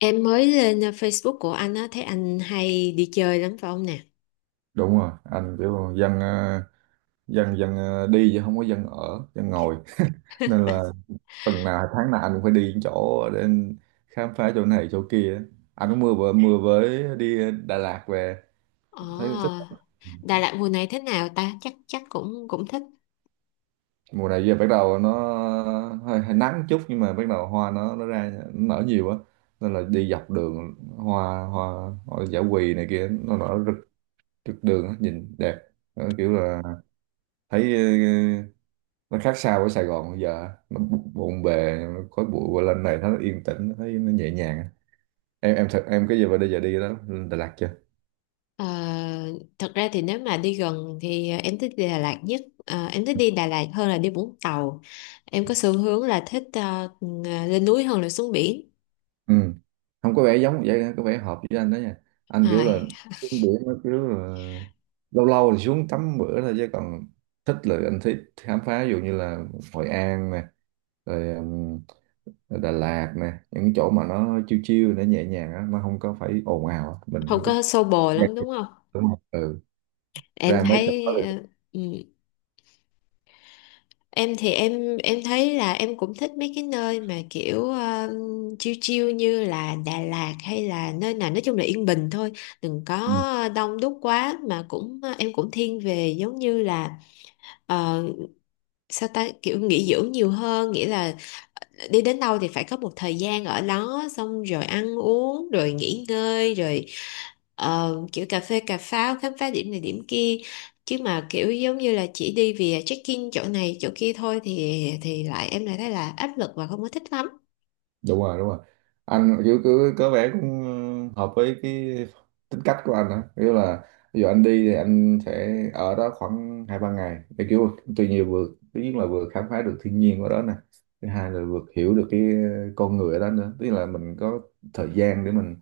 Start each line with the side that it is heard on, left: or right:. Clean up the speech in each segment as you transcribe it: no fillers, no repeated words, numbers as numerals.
left: Em mới lên Facebook của anh á, thấy anh hay đi chơi lắm phải không nè?
right: Đúng rồi, anh kiểu dân ờ, dân dân ờ, đi chứ không có dân ở dân ngồi. Nên là tuần nào tháng nào anh cũng phải đi những chỗ để khám phá chỗ này chỗ kia. Anh cũng mưa vừa mưa với đi Đà Lạt về, thấy thích.
left: Ồ, Đà Lạt mùa này thế nào ta? Chắc chắc cũng cũng thích.
right: Mùa này giờ bắt đầu nó hơi nắng chút, nhưng mà bắt đầu hoa nó ra, nó nở nhiều á, nên là đi dọc đường hoa hoa, hoa dã quỳ này kia nó nở rực rực đường á, nhìn đẹp. Nó kiểu là thấy nó khác xa với Sài Gòn. Bây giờ nó bộn bề, nó khói bụi, qua lên này nó yên tĩnh, nó thấy nó nhẹ nhàng. Em thật em cái giờ bây giờ đi đó lên Đà Lạt chưa.
left: Ờ, thật ra thì nếu mà đi gần thì em thích đi Đà Lạt nhất. Ờ, em thích đi Đà Lạt hơn là đi Vũng Tàu. Em có xu hướng là thích ờ, lên núi hơn là xuống biển.
right: Ừ. Không, có vẻ giống vậy, có vẻ hợp với anh đó nha. Anh kiểu là
left: Rồi,
right: xuống biển nó kiểu là lâu lâu thì xuống tắm bữa thôi, chứ còn thích là anh thích khám phá, ví dụ như là Hội An nè, rồi, rồi Đà Lạt nè, những cái chỗ mà nó chill chill, nó nhẹ nhàng á, nó không có phải ồn ào á.
left: không
right: Mình thích.
left: có xô bồ
right: Dạ,
left: lắm đúng không?
right: đúng không? Ừ,
left: Em
right: ra mấy chỗ đó
left: thấy ờ, ừ. Em thì em thấy là em cũng thích mấy cái nơi mà kiểu chill chill như là Đà Lạt hay là nơi nào nói chung là yên bình thôi, đừng
right: được.
left: có đông đúc quá mà cũng ờ, em cũng thiên về giống như là ờ, sao ta kiểu nghỉ dưỡng nhiều hơn, nghĩa là ờ, đi đến đâu thì phải có một thời gian ở đó xong rồi ăn uống rồi nghỉ ngơi rồi. Ờ, kiểu cà phê cà pháo khám phá điểm này điểm kia, chứ mà kiểu giống như là chỉ đi vì check-in chỗ này chỗ kia thôi thì lại em lại thấy là áp lực và không có thích lắm.
right: Đúng rồi, đúng rồi, anh kiểu cứ có vẻ cũng hợp với cái tính cách của anh á, kiểu là ví dụ anh đi thì anh sẽ ở đó khoảng hai ba ngày để kiểu tuy nhiên vừa, thứ nhất là vừa khám phá được thiên nhiên ở đó nè, thứ hai là vừa hiểu được cái con người ở đó nữa, tức là mình có thời gian để mình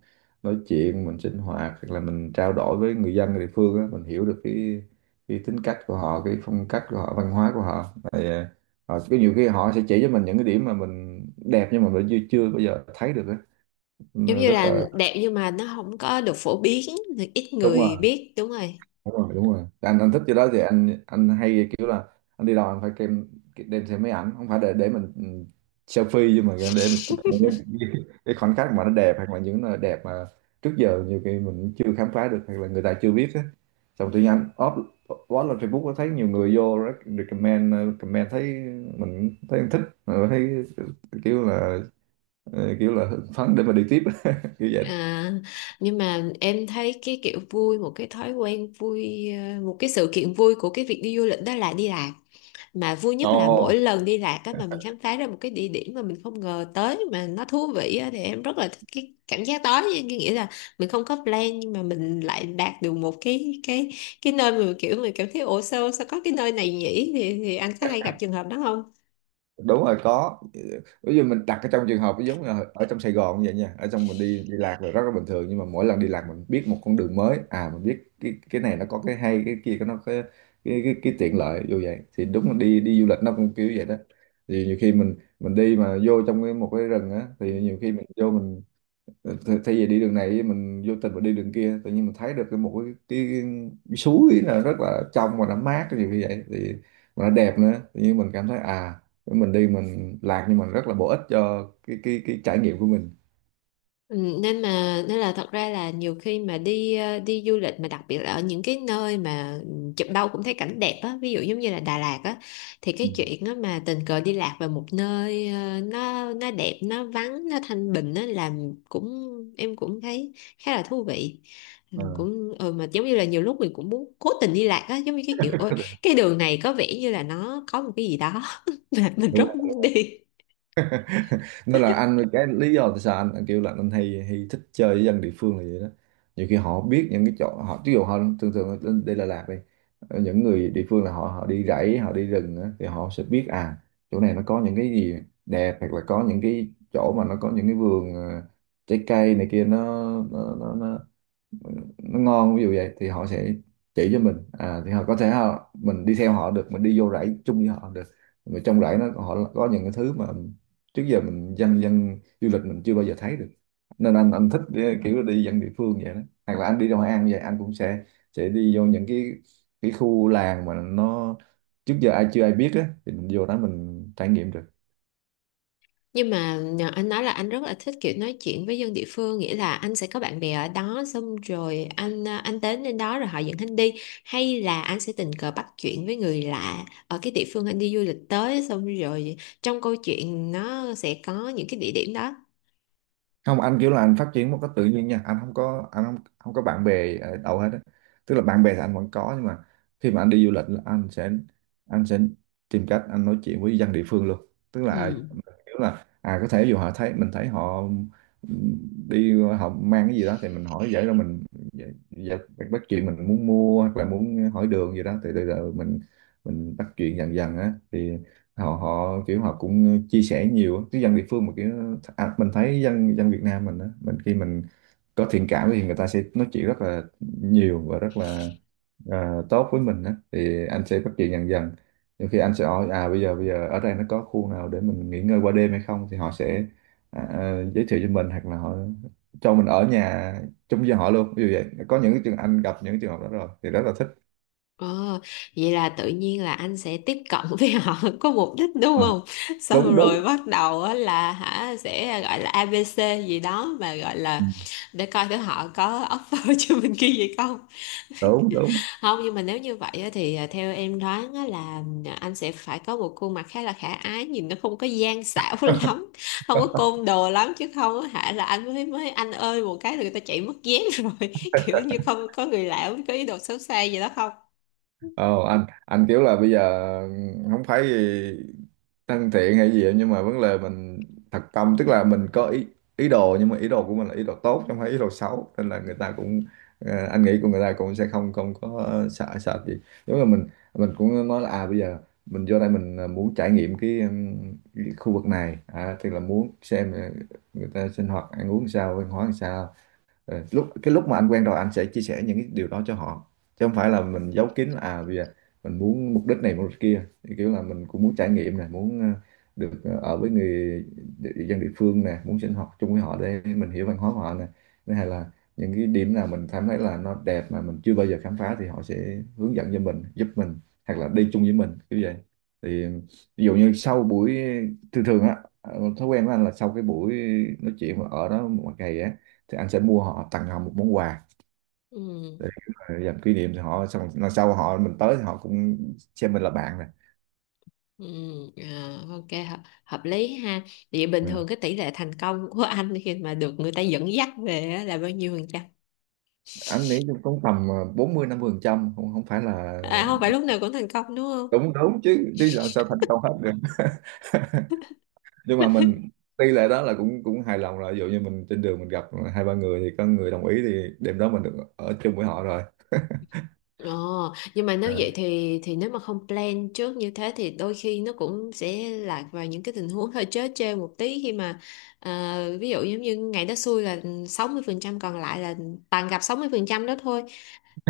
right: nói chuyện, mình sinh hoạt, hoặc là mình trao đổi với người dân ở địa phương á, mình hiểu được cái tính cách của họ, cái phong cách của họ, văn hóa của họ. Ờ, cái nhiều khi họ sẽ chỉ cho mình những cái điểm mà mình đẹp nhưng mà mình chưa chưa bao giờ thấy được ấy.
left: Giống
right: Nên
left: như
right: rất
left: là
right: là
left: đẹp nhưng mà nó không có được phổ biến thì ít
right: đúng
left: người
right: rồi,
left: biết, đúng rồi.
right: đúng rồi, đúng rồi. Anh thích cái đó thì anh hay kiểu là anh đi đâu anh phải đem đem theo máy ảnh, không phải để mình selfie, nhưng mà để mình chụp những cái, cái khoảnh khắc mà nó đẹp, hoặc là những nơi đẹp mà trước giờ nhiều khi mình chưa khám phá được, hoặc là người ta chưa biết á. Xong tự nhiên anh up post lên Facebook, có thấy nhiều người vô recommend, comment, thấy mình thấy anh thích. Ờ, thấy kiểu là, ờ, kiểu là hưng phấn để mà đi tiếp kiểu vậy.
left: À, nhưng mà em thấy cái kiểu vui một cái thói quen vui ờ, một cái sự kiện vui của cái việc đi du lịch đó là đi làm mà vui nhất là mỗi
right: Ồ,
left: lần đi lạc á mà mình khám phá ra một cái địa điểm mà mình không ngờ tới mà nó thú vị á, thì em rất là thích cái cảm giác đó, cái nghĩa là mình không có plan nhưng mà mình lại đạt được một cái cái nơi mà kiểu mình cảm thấy ủa sao sao có cái nơi này nhỉ, thì anh có hay gặp trường hợp đó không?
right: đúng rồi, có. Ví dụ mình đặt ở trong trường hợp giống như là ở trong Sài Gòn như vậy nha, ở trong mình đi đi lạc là rất là bình thường, nhưng mà mỗi lần đi lạc mình biết một con đường mới, à mình biết cái này nó có cái hay, cái kia nó có cái tiện lợi vô vậy. Thì đúng là đi đi du lịch nó cũng kiểu vậy đó. Thì nhiều khi mình đi mà vô trong cái một cái rừng á, thì nhiều khi mình vô mình, ờ, thay vì đi đường này mình vô tình mình đi đường kia, tự nhiên mình thấy được cái một cái suối là rất là trong và nó mát cái gì như vậy, thì mà nó đẹp nữa, tự nhiên mình cảm thấy à mình đi mình lạc nhưng mà rất là bổ ích cho cái trải nghiệm của mình.
left: Ừ, nên là thật ra là nhiều khi mà đi ờ, đi du lịch mà đặc biệt là ở những cái nơi mà ừ, chụp đâu cũng thấy cảnh đẹp á, ví dụ giống như là Đà Lạt á, thì
right: Ừ.
left: cái chuyện á mà tình cờ đi lạc vào một nơi ờ, nó đẹp nó vắng nó thanh bình á, làm cũng em cũng thấy khá là thú vị. Ừ,
right: Ờ.
left: cũng ừ, mà giống như là nhiều lúc mình cũng muốn cố tình đi lạc á, giống như cái kiểu ôi cái đường này có vẻ như là nó có một cái gì đó mà mình
right: Đúng
left: rất muốn
right: rồi.
left: đi.
right: Nên là anh cái lý do tại sao anh kêu là anh hay hay thích chơi với dân địa phương là vậy đó. Nhiều khi họ biết những cái chỗ họ ví dụ họ thường thường ở đây là Đà Lạt đi, những người địa phương là họ họ đi rẫy, họ đi rừng á, thì họ sẽ biết à chỗ này nó có những cái gì đẹp, hoặc là có những cái chỗ mà nó có những cái vườn trái cây này kia, nó nó ngon ví dụ vậy, thì họ sẽ chỉ cho mình à, thì họ có thể họ mình đi theo họ được, mình đi vô rẫy chung với họ được, mà trong rẫy nó họ có những cái thứ mà trước giờ mình dân dân du lịch mình chưa bao giờ thấy được. Nên anh thích kiểu đi dân địa phương vậy đó. Hoặc là anh đi ra Hội An vậy anh cũng sẽ đi vô những cái khu làng mà nó trước giờ ai chưa ai biết á, thì mình vô đó mình trải nghiệm được.
left: Nhưng mà nhờ anh nói là anh rất là thích kiểu nói chuyện với dân địa phương, nghĩa là anh sẽ có bạn bè ở đó xong rồi anh đến đến đó rồi họ dẫn anh đi, hay là anh sẽ tình cờ bắt chuyện với người lạ ở cái địa phương anh đi du lịch tới xong rồi trong câu chuyện nó sẽ có những cái địa điểm đó.
right: Không, anh kiểu là anh phát triển một cách tự nhiên nha, anh không có anh không không có bạn bè ở đâu hết á, tức là bạn bè thì anh vẫn có, nhưng mà khi mà anh đi du lịch là anh sẽ tìm cách anh nói chuyện với dân địa phương luôn, tức là
left: Ừ.
right: kiểu là à có thể dù họ thấy mình thấy họ ừm, đi họ mang cái gì đó thì mình hỏi vậy rồi mình giải- giải- bắt chuyện, mình muốn mua hoặc là muốn hỏi đường gì đó, thì từ từ mình bắt chuyện dần dần á, thì họ họ kiểu họ cũng chia sẻ nhiều á. Chứ dân địa phương mà kiểu à, mình thấy dân dân Việt Nam mình á, mình khi mình có thiện cảm thì người ta sẽ nói chuyện rất là nhiều và rất là à, tốt với mình á, thì anh sẽ bắt chuyện dần dần. Nhiều khi anh sẽ hỏi à bây giờ ở đây nó có khu nào để mình nghỉ ngơi qua đêm hay không, thì họ sẽ giới thiệu cho mình, hoặc là họ cho mình ở nhà chung với họ luôn, ví dụ vậy. Có những trường anh gặp những trường hợp đó rồi thì rất là thích.
left: Ờ, vậy là tự nhiên là anh sẽ tiếp cận với họ có mục đích đúng
right: À.
left: không? Xong
right: đúng
left: rồi
right: đúng
left: bắt đầu á là hả sẽ gọi là A ABC gì đó mà gọi
right: Ừ.
left: là để coi thử họ có offer cho mình cái gì không.
right: đúng đúng
left: Không, nhưng mà nếu như vậy á thì à, theo em đoán á là à, anh sẽ phải có một khuôn mặt khá là khả ái nhìn nó không có gian xảo lắm, không có côn đồ lắm chứ không á hả là anh mới mới anh ơi một cái là người ta chạy mất dép rồi. Kiểu như không có người lạ có ý đồ xấu xa gì đó không?
right: Ờ, anh kiểu là bây giờ không phải gì thân thiện hay gì, nhưng mà vấn đề mình thật tâm, tức là mình có ý ý đồ, nhưng mà ý đồ của mình là ý đồ tốt chứ không phải ý đồ xấu, nên là người ta cũng, ờ, anh nghĩ của người ta cũng sẽ không không có sợ sợ gì. Giống như mình cũng nói là à bây giờ mình vô đây mình muốn trải nghiệm cái khu vực này, à tức là muốn xem người ta sinh hoạt ăn uống sao, văn hóa làm sao. Ờ, lúc mà anh quen rồi anh sẽ chia sẻ những cái điều đó cho họ, chứ không phải là mình giấu kín là, à vì mình muốn mục đích này mục đích kia, thì kiểu là mình cũng muốn trải nghiệm nè, muốn được ở với người dân địa phương nè, muốn sinh hoạt chung với họ để mình hiểu văn hóa của họ nè, thứ hai là những cái điểm nào mình cảm thấy là nó đẹp mà mình chưa bao giờ khám phá thì họ sẽ hướng dẫn cho mình, giúp mình hoặc là đi chung với mình kiểu vậy. Thì ví dụ như sau buổi, thường thường á thói quen của anh là sau cái buổi nói chuyện mà ở đó một ngày á thì anh sẽ mua họ tặng họ một món quà
left: Ừ.
right: để làm kỷ niệm, thì họ xong lần sau họ mình tới thì họ cũng xem mình là bạn này.
left: Ừ, à, ok hợp lý ha, vậy bình
right: Ừ.
left: thường cái tỷ lệ thành công của anh khi mà được người ta dẫn dắt về á là bao nhiêu phần trăm?
right: Anh nghĩ cũng tầm bốn mươi năm mươi phần trăm, không không phải là
left: À không phải lúc nào cũng thành công đúng không?
right: đúng đúng chứ chứ sao sao thành công hết được. Nhưng mà mình tỷ lệ đó là cũng cũng hài lòng rồi, ví dụ như mình trên đường mình gặp hai ba người thì có người đồng ý thì đêm đó mình được ở chung với họ rồi.
left: Ồ, nhưng mà nếu vậy
right: À.
left: thì nếu mà không plan trước như thế thì đôi khi nó cũng sẽ lạc vào những cái tình huống hơi trớ trêu một tí khi mà à, ví dụ giống như ngày đó xui là 60% còn lại là toàn gặp 60% đó thôi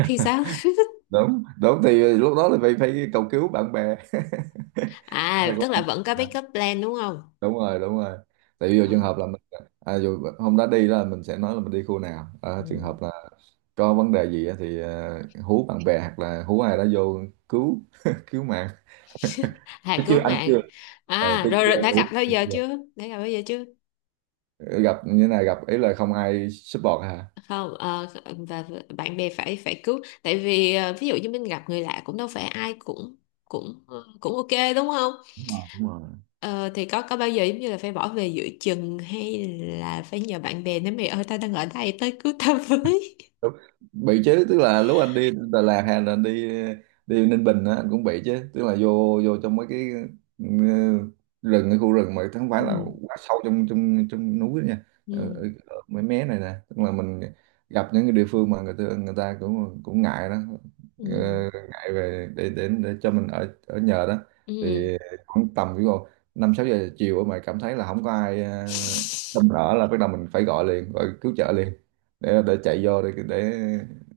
left: thì sao?
right: đúng đúng thì lúc đó là phải phải cầu cứu bạn bè. Hay
left: À, tức là
right: quá.
left: vẫn có backup plan đúng không?
right: Đúng rồi, đúng rồi, tại vì dù
left: Ờ.
right: trường hợp là mình à, dù hôm đó đi là mình sẽ nói là mình đi khu nào, à trường
left: Ừ.
right: hợp là có vấn đề gì á thì à, hú bạn bè hoặc là hú ai đó vô cứu cứu mạng. Chứ
left: À cứu
right: chưa, anh chưa,
left: mạng.
right: à,
left: À
right: chứ
left: rồi,
right: chưa
left: rồi đã gặp
right: hú.
left: bao giờ chưa? Đã gặp bao giờ chưa?
right: Gặp như thế này gặp ý là không ai support hả.
left: Không ờ, và bạn bè phải phải cứu tại vì ờ, ví dụ như mình gặp người lạ cũng đâu phải ai cũng cũng ờ, cũng ok đúng không?
right: Đúng rồi, đúng rồi.
left: Ờ, thì có bao giờ giống như là phải bỏ về giữa chừng hay là phải nhờ bạn bè nói mày ơi tao đang ở đây tới cứu tao với.
right: Đúng. Bị chứ, tức là lúc anh đi Đà Lạt hay là anh đi đi Ninh Bình á anh cũng bị chứ, tức là vô vô trong mấy cái ừ, rừng, cái khu rừng mà không phải là
left: Ừ.
right: quá sâu trong trong trong núi nha,
left: Ừ.
right: ở ở mấy mé này nè, tức là mình gặp những cái địa phương mà người ta cũng cũng ngại đó. Ờ,
left: Ừ.
right: ngại về để cho mình ở ở nhờ đó,
left: Ừ.
right: thì khoảng tầm ví dụ năm sáu giờ chiều mà cảm thấy là không có ai chăm đỡ là bắt đầu mình phải gọi liền, gọi cứu trợ liền để chạy vô rồi để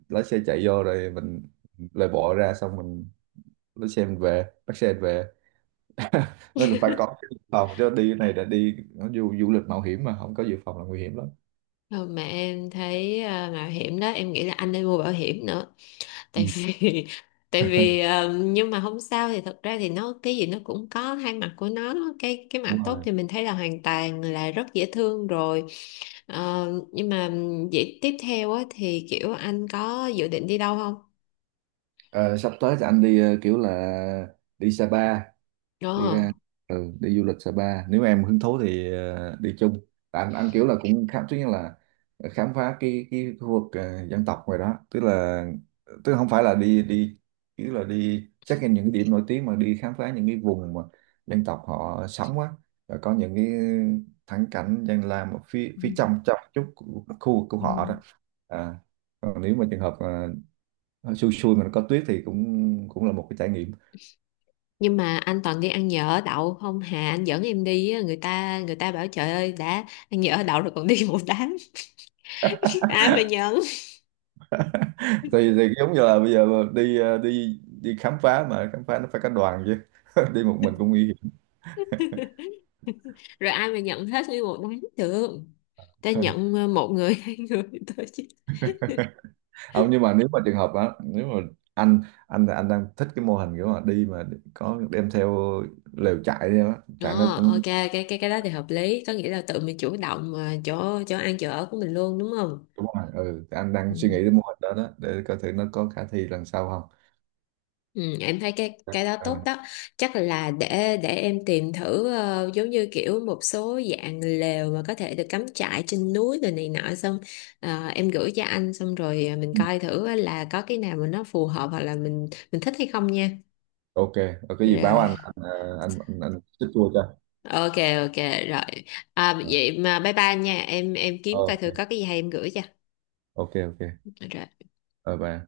right: lái xe chạy vô rồi mình lại bỏ ra, xong mình lái xe mình về, bắt xe mình về. Nên là phải có cái dự phòng chứ đi cái này là đi nó du du lịch mạo hiểm mà không có dự phòng là nguy hiểm lắm.
left: Thôi mà em thấy à, mạo hiểm đó em nghĩ là anh nên mua bảo hiểm nữa
right: Ừ.
left: tại vì tại vì ờ, nhưng mà không sao thì thật ra thì nó cái gì nó cũng có hai mặt của nó, cái mặt
right: Đúng
left: tốt
right: rồi.
left: thì mình thấy là hoàn toàn là rất dễ thương rồi. Ờ, nhưng mà vậy tiếp theo á, thì kiểu anh có dự định đi đâu không?
right: Ờ, sắp tới thì anh đi kiểu là đi Sapa,
left: Ờ.
right: đi ra, ừ, đi du lịch Sapa, nếu em hứng thú thì đi chung. Tại anh kiểu là cũng khám, thứ nhất là khám phá cái khu vực dân tộc ngoài đó, tức là không phải là đi đi kiểu là đi check in những điểm nổi tiếng mà đi khám phá những cái vùng mà dân tộc họ sống á, rồi có những cái thắng cảnh dân làm ở phía
left: Ừ.
right: phía trong trong chút khu vực của
left: Ừ.
right: họ đó. À, còn nếu mà trường hợp ờ, xui xui mà nó có tuyết thì cũng cũng là một cái trải nghiệm.
left: Nhưng mà anh toàn đi ăn nhỡ ở đậu không hà anh dẫn em đi á, người ta bảo trời ơi đã ăn nhỡ ở đậu rồi còn đi một đám ai mà nhận.
right: Thì giống như là bây giờ đi đi đi khám phá mà khám phá nó phải cả đoàn chứ, đi một mình cũng nguy hiểm.
left: Rồi ai mà nhận hết nguyên một đám được, ta nhận ờ, một người hai người thôi chứ.
right: Không, nhưng mà nếu mà trường hợp đó, nếu mà anh anh đang thích cái mô hình kiểu mà đi mà có đem theo lều trại đi đó, trại nó
left: Đó,
right: cũng.
left: ok cái đó thì hợp lý, có nghĩa là tự mình chủ động ờ, chỗ chỗ ăn chỗ ở của mình luôn đúng không?
right: Ừ, đúng rồi, ừ thì anh đang suy nghĩ
left: Ừ.
right: đến mô hình đó đó để coi thử nó có khả thi lần sau không.
left: Ừ, em thấy cái đó
right: À,
left: tốt đó, chắc là để em tìm thử ờ, giống như kiểu một số dạng lều mà có thể được cắm trại trên núi rồi này nọ xong ờ, em gửi cho anh xong rồi ờ, mình
right: ừ,
left: coi thử là có cái nào mà nó phù hợp hoặc là mình thích hay không nha.
right: ok rồi, cái gì báo
left: Rồi
right: anh chích cho.
left: ok ok rồi à,
right: Ờ,
left: vậy mà bye bye nha em kiếm coi thử có
right: ok,
left: cái gì hay em gửi cho.
right: ok, ok,
left: Rồi.
right: bye bye.